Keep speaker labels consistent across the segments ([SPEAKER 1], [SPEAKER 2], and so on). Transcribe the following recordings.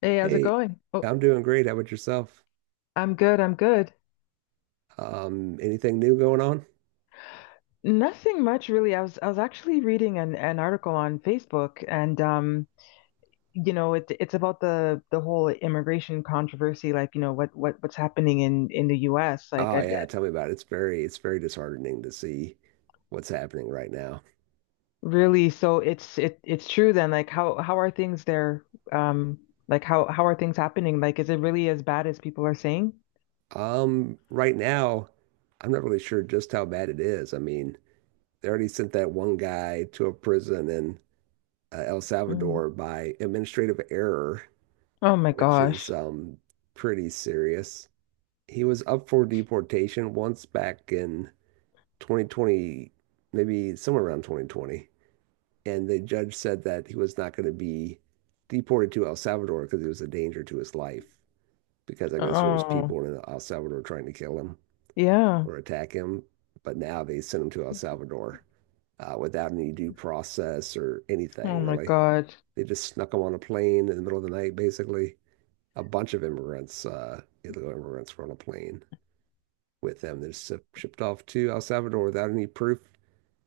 [SPEAKER 1] Hey, how's it
[SPEAKER 2] Hey,
[SPEAKER 1] going? Oh,
[SPEAKER 2] I'm doing great. How about yourself?
[SPEAKER 1] I'm good, I'm good.
[SPEAKER 2] Anything new going on?
[SPEAKER 1] Nothing much really. I was actually reading an article on Facebook and it's about the whole immigration controversy, like, you know, what's happening in the US.
[SPEAKER 2] Oh yeah, tell me about it. It's very disheartening to see what's happening right now.
[SPEAKER 1] Really, so it's true then, like how are things there? Um, like how are things happening? Like is it really as bad as people are saying?
[SPEAKER 2] Right now, I'm not really sure just how bad it is. I mean, they already sent that one guy to a prison in El
[SPEAKER 1] Mm.
[SPEAKER 2] Salvador by administrative error,
[SPEAKER 1] Oh my
[SPEAKER 2] which is
[SPEAKER 1] gosh.
[SPEAKER 2] pretty serious. He was up for deportation once back in 2020, maybe somewhere around 2020. And the judge said that he was not going to be deported to El Salvador because he was a danger to his life. Because I guess there was
[SPEAKER 1] Oh,
[SPEAKER 2] people in El Salvador trying to kill him
[SPEAKER 1] yeah.
[SPEAKER 2] or attack him, but now they sent him to El Salvador without any due process or
[SPEAKER 1] Oh
[SPEAKER 2] anything
[SPEAKER 1] my
[SPEAKER 2] really.
[SPEAKER 1] God.
[SPEAKER 2] They just snuck him on a plane in the middle of the night, basically. A bunch of immigrants, illegal immigrants, were on a plane with them. They're shipped off to El Salvador without any proof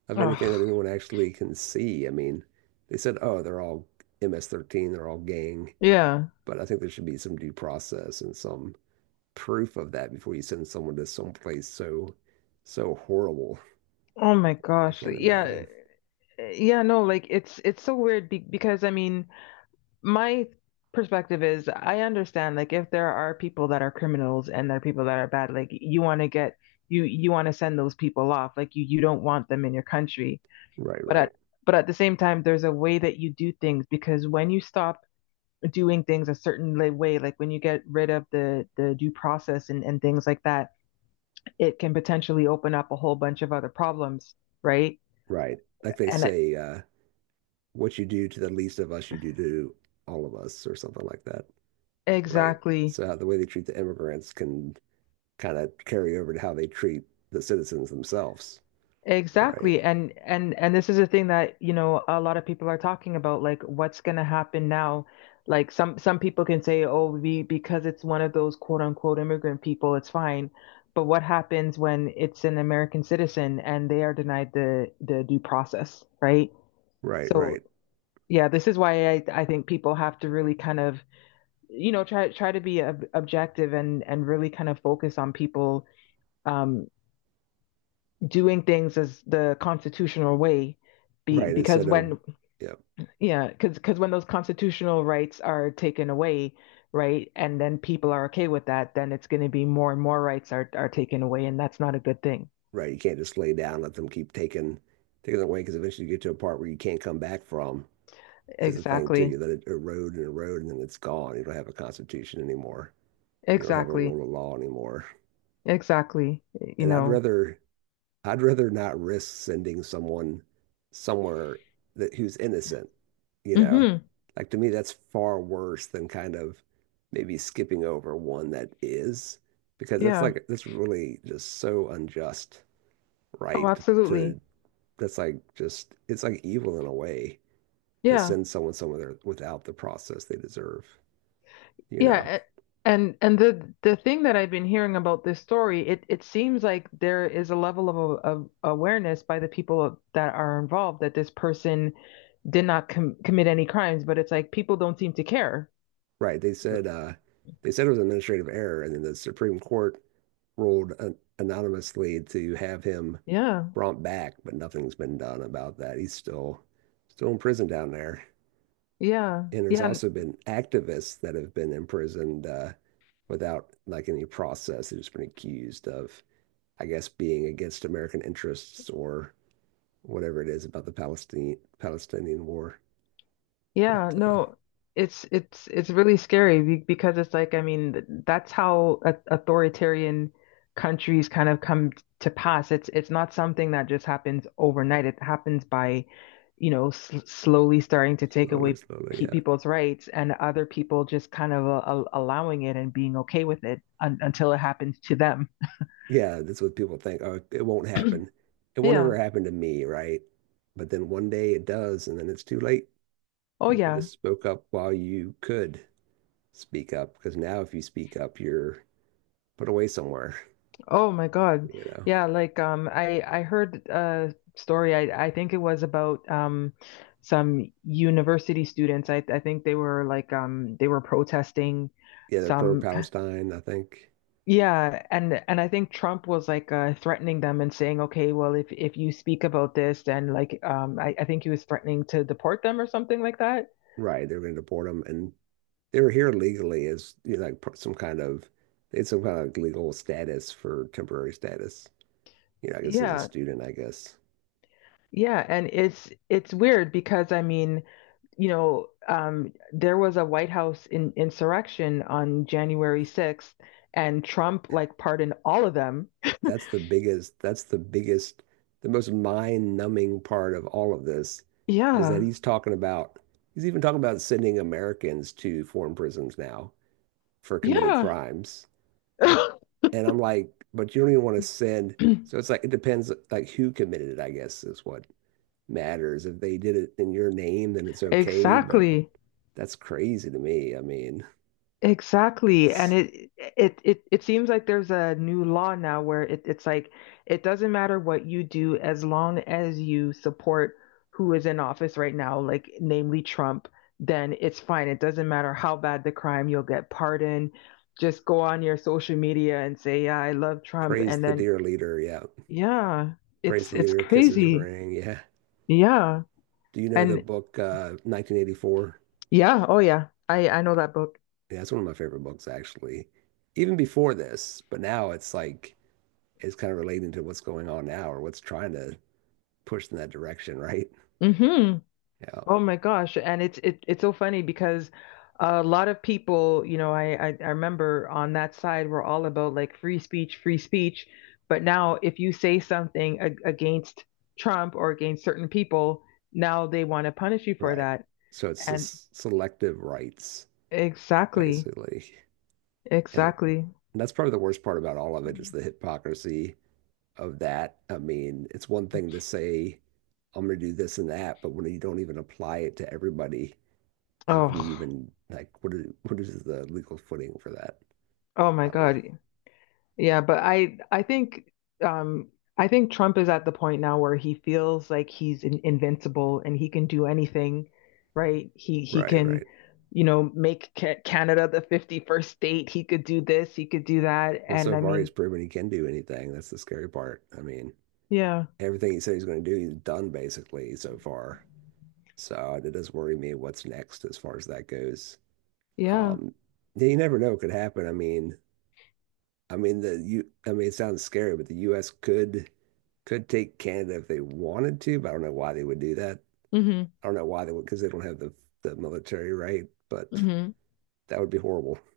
[SPEAKER 2] of anything
[SPEAKER 1] Ugh.
[SPEAKER 2] that anyone actually can see. I mean, they said, oh, they're all MS-13, they're all gang,
[SPEAKER 1] Yeah.
[SPEAKER 2] but I think there should be some due process and some proof of that before you send someone to some place so horrible.
[SPEAKER 1] Oh my
[SPEAKER 2] I
[SPEAKER 1] gosh.
[SPEAKER 2] can't
[SPEAKER 1] Yeah.
[SPEAKER 2] imagine.
[SPEAKER 1] Yeah, no, like it's so weird be because I mean, my perspective is I understand like if there are people that are criminals and there are people that are bad, like you want to get you want to send those people off. Like you don't want them in your country.
[SPEAKER 2] Right,
[SPEAKER 1] But
[SPEAKER 2] right,
[SPEAKER 1] at but at the same time, there's a way that you do things because when you stop doing things a way, like when you get rid of the due process and things like that, it can potentially open up a whole bunch of other problems, right?
[SPEAKER 2] right. Like they
[SPEAKER 1] And
[SPEAKER 2] say, what you do to the least of us, you do to all of us, or something like that. Right.
[SPEAKER 1] exactly.
[SPEAKER 2] So the way they treat the immigrants can kind of carry over to how they treat the citizens themselves. Right,
[SPEAKER 1] Exactly. And this is a thing that, you know, a lot of people are talking about, like what's going to happen now. Like some people can say, "Oh, we because it's one of those quote unquote immigrant people, it's fine." But what happens when it's an American citizen and they are denied the due process, right?
[SPEAKER 2] right,
[SPEAKER 1] So,
[SPEAKER 2] right.
[SPEAKER 1] yeah, this is why I think people have to really kind of, you know, try to be ob objective and really kind of focus on people um doing things as the constitutional way
[SPEAKER 2] Right,
[SPEAKER 1] because
[SPEAKER 2] instead of,
[SPEAKER 1] when
[SPEAKER 2] yeah,
[SPEAKER 1] yeah because when those constitutional rights are taken away right and then people are okay with that, then it's going to be more and more rights are taken away, and that's not a good thing.
[SPEAKER 2] right. You can't just lay down, let them keep taking it away because eventually you get to a part where you can't come back from is the thing too.
[SPEAKER 1] Exactly.
[SPEAKER 2] You let it erode and erode and then it's gone. You don't have a constitution anymore. You don't have a
[SPEAKER 1] Exactly.
[SPEAKER 2] rule of law anymore.
[SPEAKER 1] Exactly. You
[SPEAKER 2] And I'd
[SPEAKER 1] know.
[SPEAKER 2] rather I'd rather not risk sending someone somewhere that who's innocent, you know.
[SPEAKER 1] Mhm.
[SPEAKER 2] Like to me, that's far worse than kind of maybe skipping over one that is, because that's
[SPEAKER 1] Yeah.
[SPEAKER 2] like that's really just so unjust
[SPEAKER 1] Oh,
[SPEAKER 2] right
[SPEAKER 1] absolutely.
[SPEAKER 2] to that's like just it's like evil in a way to
[SPEAKER 1] Yeah.
[SPEAKER 2] send someone somewhere without the process they deserve, you know.
[SPEAKER 1] Yeah, a- and the thing that I've been hearing about this story, it seems like there is a level of awareness by the people that are involved that this person did not commit any crimes, but it's like people don't seem to care.
[SPEAKER 2] Right. They said they said it was an administrative error and then the Supreme Court ruled an anonymously to have him
[SPEAKER 1] Yeah,
[SPEAKER 2] brought back, but nothing's been done about that. He's still in prison down there.
[SPEAKER 1] yeah,
[SPEAKER 2] And there's
[SPEAKER 1] yeah.
[SPEAKER 2] also been activists that have been imprisoned without like any process. They've just been accused of, I guess, being against American interests or whatever it is about the Palestinian war.
[SPEAKER 1] Yeah,
[SPEAKER 2] But
[SPEAKER 1] no, it's really scary because it's like I mean that's how a authoritarian countries kind of to pass. It's not something that just happens overnight. It happens by, you know, sl slowly starting to take
[SPEAKER 2] slowly,
[SPEAKER 1] away
[SPEAKER 2] slowly,
[SPEAKER 1] pe
[SPEAKER 2] yeah,
[SPEAKER 1] people's rights, and other people just kind of allowing it and being okay with it un until it happens to them.
[SPEAKER 2] yeah, that's what people think. Oh, it won't happen. It won't
[SPEAKER 1] Yeah.
[SPEAKER 2] ever happen to me, right? But then one day it does, and then it's too late.
[SPEAKER 1] Oh
[SPEAKER 2] You should have
[SPEAKER 1] yeah.
[SPEAKER 2] spoke up while you could speak up, because now if you speak up, you're put away somewhere.
[SPEAKER 1] Oh my God.
[SPEAKER 2] You know,
[SPEAKER 1] Yeah, like I heard a story. I think it was about some university students. I think they were like they were protesting
[SPEAKER 2] yeah, they're
[SPEAKER 1] some
[SPEAKER 2] pro-Palestine, I think.
[SPEAKER 1] yeah, and I think Trump was like threatening them and saying, "Okay, well if you speak about this, then like I think he was threatening to deport them or something like that."
[SPEAKER 2] Right, they're going to deport them, and they were here legally as you know, like some kind of they had some kind of legal status for temporary status. You know, I guess as a
[SPEAKER 1] Yeah.
[SPEAKER 2] student, I guess
[SPEAKER 1] Yeah, and it's weird because I mean you know, there was a White House insurrection on January 6th, and Trump like pardoned all of them.
[SPEAKER 2] that's the biggest, the most mind-numbing part of all of this is that
[SPEAKER 1] Yeah,
[SPEAKER 2] he's talking about, he's even talking about sending Americans to foreign prisons now for committing
[SPEAKER 1] yeah,
[SPEAKER 2] crimes. And I'm like, but you don't even want to send, so it's like, it depends like who committed it, I guess is what matters. If they did it in your name, then it's okay, but
[SPEAKER 1] exactly.
[SPEAKER 2] that's crazy to me. I mean,
[SPEAKER 1] Exactly. And
[SPEAKER 2] it's
[SPEAKER 1] it seems like there's a new law now where it's like it doesn't matter what you do as long as you support who is in office right now, like namely Trump, then it's fine. It doesn't matter how bad the crime, you'll get pardoned. Just go on your social media and say, "Yeah, I love Trump."
[SPEAKER 2] praise
[SPEAKER 1] And
[SPEAKER 2] the
[SPEAKER 1] then
[SPEAKER 2] dear leader. Yeah.
[SPEAKER 1] yeah,
[SPEAKER 2] Praise
[SPEAKER 1] it's
[SPEAKER 2] the
[SPEAKER 1] it's
[SPEAKER 2] leader, kisses
[SPEAKER 1] crazy.
[SPEAKER 2] ring. Yeah.
[SPEAKER 1] Yeah.
[SPEAKER 2] Do you know the
[SPEAKER 1] And
[SPEAKER 2] book 1984?
[SPEAKER 1] yeah, oh yeah. I know that book.
[SPEAKER 2] Yeah, that's one of my favorite books, actually. Even before this, but now it's like it's kind of relating to what's going on now or what's trying to push in that direction, right?
[SPEAKER 1] Hmm.
[SPEAKER 2] Yeah,
[SPEAKER 1] Oh my gosh. And it's so funny because a lot of people, you know, I remember on that side were all about like free speech, free speech. But now if you say something ag against Trump or against certain people, now they want to punish you for
[SPEAKER 2] right.
[SPEAKER 1] that.
[SPEAKER 2] So it's
[SPEAKER 1] And
[SPEAKER 2] just selective rights,
[SPEAKER 1] exactly,
[SPEAKER 2] basically. And
[SPEAKER 1] exactly.
[SPEAKER 2] that's probably the worst part about all of it is the hypocrisy of that. I mean, it's one thing to say, I'm going to do this and that, but when you don't even apply it to everybody, how can you
[SPEAKER 1] Oh,
[SPEAKER 2] even like what is the legal footing for that?
[SPEAKER 1] oh my
[SPEAKER 2] I don't know.
[SPEAKER 1] God. Yeah, but I think um I think Trump is at the point now where he feels like he's invincible and he can do anything, right? He
[SPEAKER 2] Right,
[SPEAKER 1] can,
[SPEAKER 2] right.
[SPEAKER 1] you know, make ca Canada the 51st state. He could do this, he could do that.
[SPEAKER 2] Well,
[SPEAKER 1] And
[SPEAKER 2] so
[SPEAKER 1] I
[SPEAKER 2] far he's
[SPEAKER 1] mean,
[SPEAKER 2] proven he can do anything. That's the scary part. I mean,
[SPEAKER 1] yeah.
[SPEAKER 2] everything he said he's going to do, he's done basically so far. So it does worry me what's next as far as that goes.
[SPEAKER 1] Yeah.
[SPEAKER 2] Um, yeah, you never know what could happen. I mean the you. I mean, it sounds scary, but the U.S. could take Canada if they wanted to, but I don't know why they would do that.
[SPEAKER 1] Hmm.
[SPEAKER 2] I don't know why they would because they don't have the military right, but
[SPEAKER 1] Hmm.
[SPEAKER 2] that would be horrible.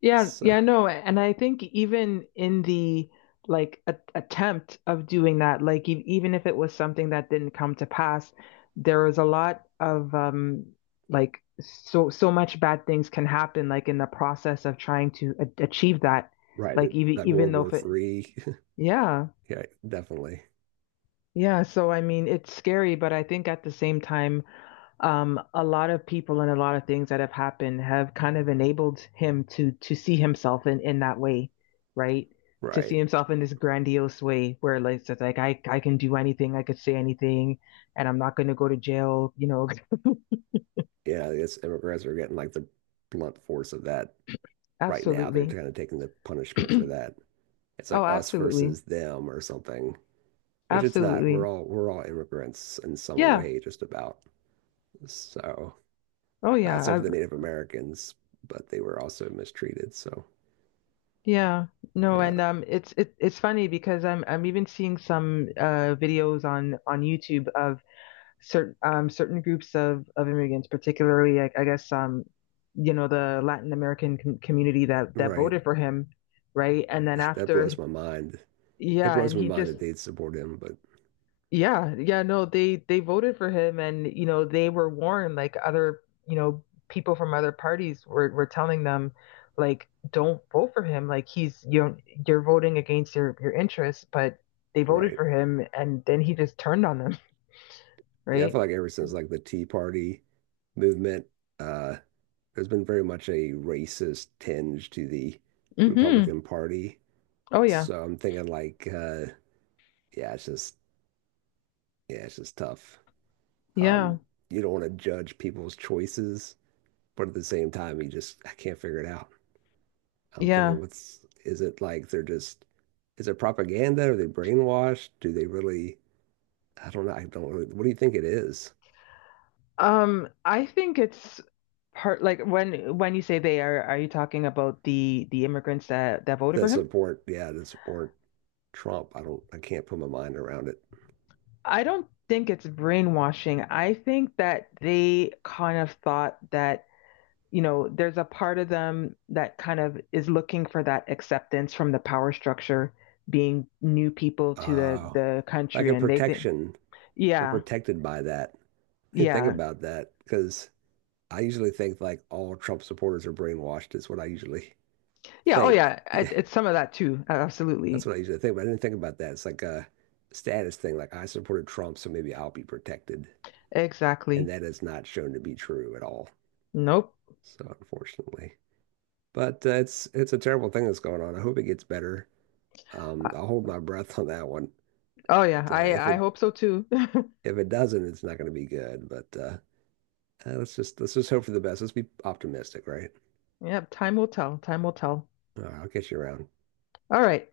[SPEAKER 1] Yeah,
[SPEAKER 2] So
[SPEAKER 1] yeah, no, and I think even in the like a attempt of doing that, like e even if it was something that didn't come to pass, there was a lot of like so so much bad things can happen like in the process of trying to a achieve that.
[SPEAKER 2] Right,
[SPEAKER 1] Like
[SPEAKER 2] that
[SPEAKER 1] even
[SPEAKER 2] like
[SPEAKER 1] even
[SPEAKER 2] World
[SPEAKER 1] though
[SPEAKER 2] War
[SPEAKER 1] if it
[SPEAKER 2] Three.
[SPEAKER 1] yeah.
[SPEAKER 2] Yeah, definitely.
[SPEAKER 1] Yeah, so I mean it's scary, but I think at the same time a lot of people and a lot of things that have happened have kind of enabled him to see himself in that way, right? To see
[SPEAKER 2] Right.
[SPEAKER 1] himself in this grandiose way where like it's like I can do anything, I could say anything, and I'm not going to go to jail, you know.
[SPEAKER 2] Yeah, I guess immigrants are getting like the blunt force of that right now. They're
[SPEAKER 1] Absolutely.
[SPEAKER 2] kind of taking the punishment for that. It's like
[SPEAKER 1] Oh,
[SPEAKER 2] us
[SPEAKER 1] absolutely.
[SPEAKER 2] versus them or something, which it's not. We're
[SPEAKER 1] Absolutely.
[SPEAKER 2] all we're all immigrants in some
[SPEAKER 1] Yeah.
[SPEAKER 2] way, just about. So,
[SPEAKER 1] Oh yeah.
[SPEAKER 2] except for the Native Americans, but they were also mistreated. So,
[SPEAKER 1] Yeah. No,
[SPEAKER 2] yeah,
[SPEAKER 1] and it's funny because I'm even seeing some videos on YouTube of certain certain groups of immigrants, particularly I guess you know, the Latin American community that that
[SPEAKER 2] right.
[SPEAKER 1] voted for him, right? And then
[SPEAKER 2] That blows
[SPEAKER 1] after,
[SPEAKER 2] my mind. It
[SPEAKER 1] yeah,
[SPEAKER 2] blows
[SPEAKER 1] and
[SPEAKER 2] my
[SPEAKER 1] he
[SPEAKER 2] mind
[SPEAKER 1] just
[SPEAKER 2] that they'd support him, but
[SPEAKER 1] yeah yeah no they they voted for him, and you know they were warned like other you know people from other parties were telling them like don't vote for him like he's you know, you're voting against your interests, but they voted
[SPEAKER 2] right.
[SPEAKER 1] for him, and then he just turned on them,
[SPEAKER 2] Yeah, I
[SPEAKER 1] right?
[SPEAKER 2] feel like ever since like the Tea Party movement, uh, there's been very much a racist tinge to the
[SPEAKER 1] Mm-hmm.
[SPEAKER 2] Republican Party.
[SPEAKER 1] Oh yeah,
[SPEAKER 2] So I'm thinking like, yeah, it's just yeah, it's just tough.
[SPEAKER 1] yeah.
[SPEAKER 2] Um, you don't want to judge people's choices, but at the same time, you just I can't figure it out. I'm thinking,
[SPEAKER 1] Yeah.
[SPEAKER 2] what's is it like they're just is it propaganda? Are they brainwashed? Do they really? I don't know. I don't really. What do you think it is?
[SPEAKER 1] I think it's part like when you say they are you talking about the immigrants that that voted
[SPEAKER 2] That
[SPEAKER 1] for him?
[SPEAKER 2] support, yeah, that support Trump. I don't, I can't put my mind around it.
[SPEAKER 1] I don't think it's brainwashing. I think that they kind of thought that, you know, there's a part of them that kind of is looking for that acceptance from the power structure, being new people to the
[SPEAKER 2] Uh,
[SPEAKER 1] the
[SPEAKER 2] like
[SPEAKER 1] country,
[SPEAKER 2] a
[SPEAKER 1] and they think,
[SPEAKER 2] protection, they're
[SPEAKER 1] yeah,
[SPEAKER 2] protected by that. I didn't think
[SPEAKER 1] yeah,
[SPEAKER 2] about that because I usually think like all Trump supporters are brainwashed. Is what I usually
[SPEAKER 1] yeah, oh
[SPEAKER 2] think.
[SPEAKER 1] yeah,
[SPEAKER 2] Yeah,
[SPEAKER 1] it's some of that too,
[SPEAKER 2] that's
[SPEAKER 1] absolutely,
[SPEAKER 2] what I usually think. But I didn't think about that. It's like a status thing. Like I supported Trump, so maybe I'll be protected, and
[SPEAKER 1] exactly.
[SPEAKER 2] that is not shown to be true at all.
[SPEAKER 1] Nope.
[SPEAKER 2] So unfortunately, but it's a terrible thing that's going on. I hope it gets better. I'll hold my breath on that one.
[SPEAKER 1] Oh
[SPEAKER 2] But
[SPEAKER 1] yeah, I I hope so too.
[SPEAKER 2] if it doesn't, it's not going to be good. But let's just hope for the best. Let's be optimistic, right?
[SPEAKER 1] Yeah, time will tell. Time will tell.
[SPEAKER 2] I'll catch you around.
[SPEAKER 1] All right.